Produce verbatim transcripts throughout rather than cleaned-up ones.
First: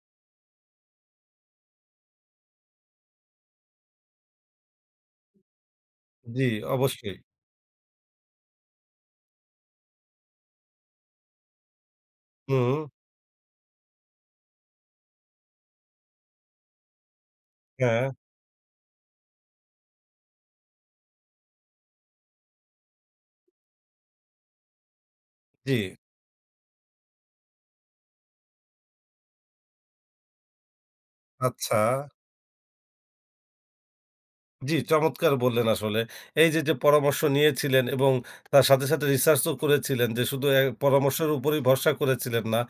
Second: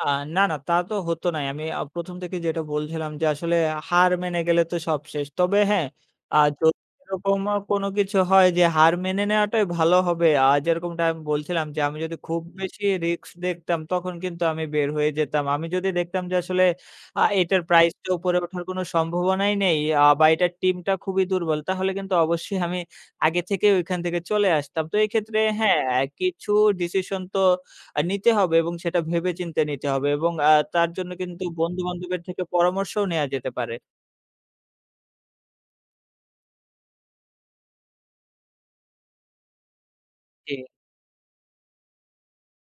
আ না, না, তা তো হতো নাই, আমি আ প্রথম থেকেই যেটা বলছিলাম যে, আসলে হার মেনে গেলে তো সব শেষ, তবে হ্যাঁ, আ জি, যদি অবশ্যই। এরকম আ কোনো কিছু হয় যে, হার মেনে নেওয়াটাই ভালো হবে, আ যেরকমটা আমি বলছিলাম যে, আমি যদি খুব হুম। বেশি রিস্ক দেখতাম, তখন কিন্তু আমি বের হয়ে যেতাম, আমি যদি দেখতাম যে, আসলে আ এটার প্রাইস টা হ্যাঁ। উপরে ওঠার কোন সম্ভাবনাই নেই। আ বা এটার টিমটা খুবই দুর্বল। তাহলে কিন্তু অবশ্যই আমি আগে থেকে ওখান থেকে চলে আসতাম। তো এক্ষেত্রে হ্যাঁ, জি। অ্যা কিছু ডিসিশন তো আ নিতে হবে এবং সেটা ভেবে চিন্তে নিতে হবে এবং আ তার জন্য কিন্তু আচ্ছা। বন্ধু-বান্ধবের থেকে পরামর্শও নেয়া যেতে পারে। জি, চমৎকার বললেন আসলে। এই যে, যে পরামর্শ নিয়েছিলেন এবং তার সাথে, সাথে রিসার্চ ও করেছিলেন যে শুধু অ্যা জি। পরামর্শের উপরই ভরসা করেছিলেন না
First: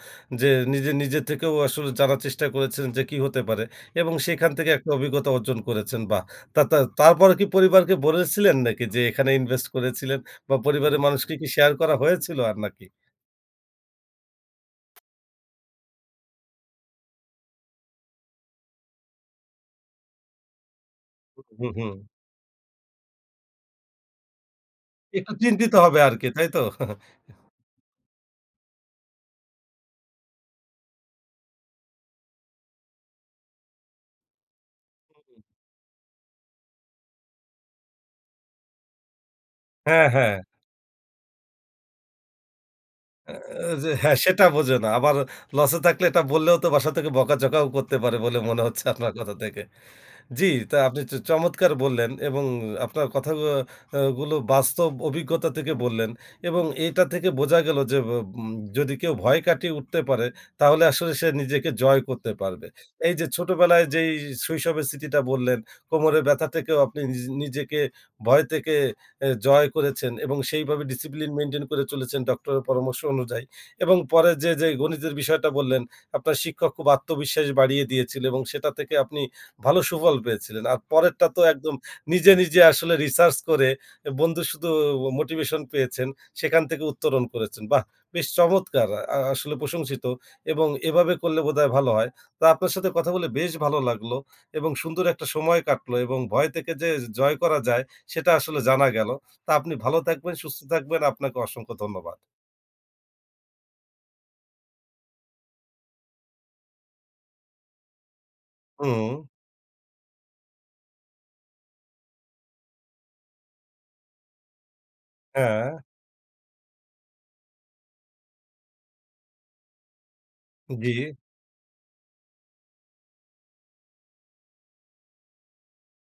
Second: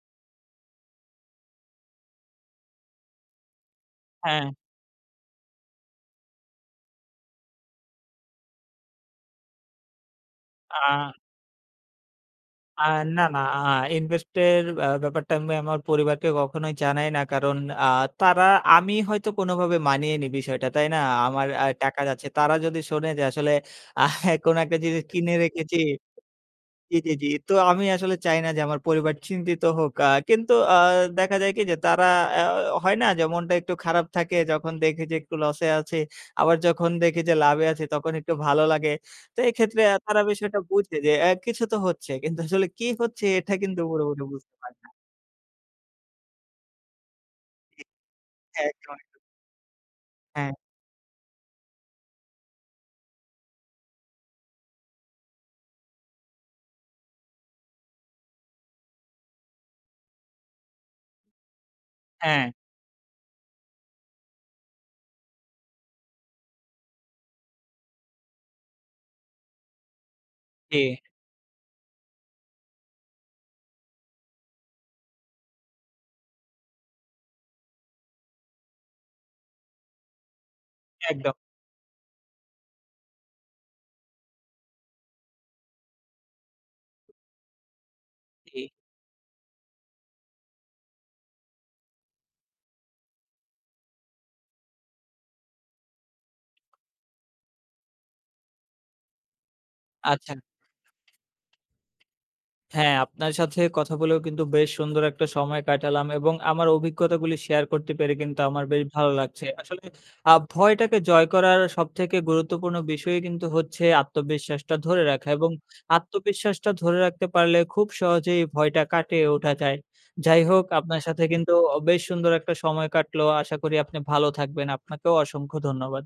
যে, নিজে, নিজে থেকেও আসলে জানার চেষ্টা করেছিলেন যে, কি হতে পারে এবং সেখান হ্যাঁ। থেকে একটা অভিজ্ঞতা অর্জন করেছেন বা তা তা তারপর কি পরিবারকে বলেছিলেন নাকি যে, এখানে ইনভেস্ট করেছিলেন? বা পরিবারের আ মানুষকে কি শেয়ার করা হয়েছিল আর আ নাকি? না, না, আ ইনভেস্ট এর আ ব্যাপারটা আমি আমার পরিবারকে কখনোই জানাই না। কারণ আ তারা আমি হয়তো কোনভাবে মানিয়ে নি বিষয়টা। তাই না? আমার আ হুম, হুম। টাকা যাচ্ছে। তারা যদি শোনে যে, আসলে আহ কোন একটা জিনিস একটু কিনে চিন্তিত রেখেছি হবে আরকি তাইতো? জি, জি, জি। তো আমি আসলে চাই না যে, আমার পরিবার চিন্তিত হোক। আ কিন্তু আ দেখা যায় কি যে, তারা আ হয় না যে, মনটা একটু খারাপ থাকে, যখন দেখে যে একটু [unintelligible] লস এ আছি, আবার যখন দেখি যে, লাভে আছি, তখন একটু ভালো লাগে। তো এক্ষেত্রে আ হ্যাঁ, তারা হ্যাঁ। বিষয়টা বুঝে যে, অ্যা কিছু তো হচ্ছে। কিন্তু আসলে কি হচ্ছে, আ এটা কিন্তু যে হ্যাঁ, পুরপুরি সেটা বুঝতে পারে না। বোঝেনা। আবার লস এ থাকলে এটা বললেও তো বাসা থেকে বকাঝকাও জি, করতে পারে বলে মনে হচ্ছে একদম, আপনার একদমই। কথা থেকে। জ্বি, হ্যাঁ। তা আপনি চ চমৎকার বললেন এবং আপনার কথাগুলো আ গুলো বাস্তব অভিজ্ঞতা থেকে বললেন। এবং এটা থেকে বোঝা গেল যে, ব বু ম যদি কেউ ভয় কাটিয়ে উঠতে পারে, তাহলে আসলে সে নিজেকে জয় করতে হ্যাঁ। পারবে। এই যে ছোটবেলায় যেই শৈশবের স্মৃতিটা বললেন, কোমরের ব্যাথা থেকেও আপনি নিজ নিজেকে ভয় থেকে অ্যা জয় করেছেন এবং জি। সেইভাবে ডিসিপ্লিন মেইনটেইন করে চলেছেন, ডক্টরের পরামর্শ অনুযায়ী এবং পরে যে, যে গণিতের বিষয়টা বললেন আপনার শিক্ষক খুব আত্মবিশ্বাস বাড়িয়ে দিয়েছিল এবং সেটা থেকে আপনি ভালো সুফল পেয়েছিলেন। আর পরেরটা একদম। তো একদম নিজে, নিজে আসলে রিসার্চ করে এ বন্ধু শুধু মোটিভেশন পেয়েছেন, সেখান থেকে উত্তরণ করেছেন। বাহ! বেশ জি। চমৎকার! আ আসলে প্রশংসিত এবং এভাবে করলে বোধহয় ভালো হয়। তো আপনার সাথে কথা বলে বেশ ভালো লাগলো এবং সুন্দর একটা সময় কাটলো এবং ভয় থেকে যে জয় করা যায়, সেটা আসলে জানা গেলো। তা আপনি ভালো আচ্ছা। থাকবেন, সুস্থ থাকবেন, আপনাকে অসংখ্য ধন্যবাদ। হ্যাঁ, আপনার সাথে কথা বলেও কিন্তু বেশ সুন্দর একটা সময় কাটালাম এবং আমার অভিজ্ঞতাগুলি শেয়ার করতে পেরে কিন্তু আমার বেশ ভালো হুম। লাগছে। আসলে আ ভয়টাকে জয় করার সবথেকে গুরুত্বপূর্ণ বিষয়ই কিন্তু হচ্ছে আত্মবিশ্বাসটা ধরে রাখা এবং হ্যাঁ। আত্মবিশ্বাসটা ধরে রাখতে পারলে খুব সহজেই ভয়টা কাটিয়ে ওঠা যায়। যাই হোক, আপনার জি। সাথে কিন্তু অ বেশ সুন্দর একটা সময় কাটলো। আশা করি আপনি ভালো থাকবেন, আপনাকেও অসংখ্য ধন্যবাদ।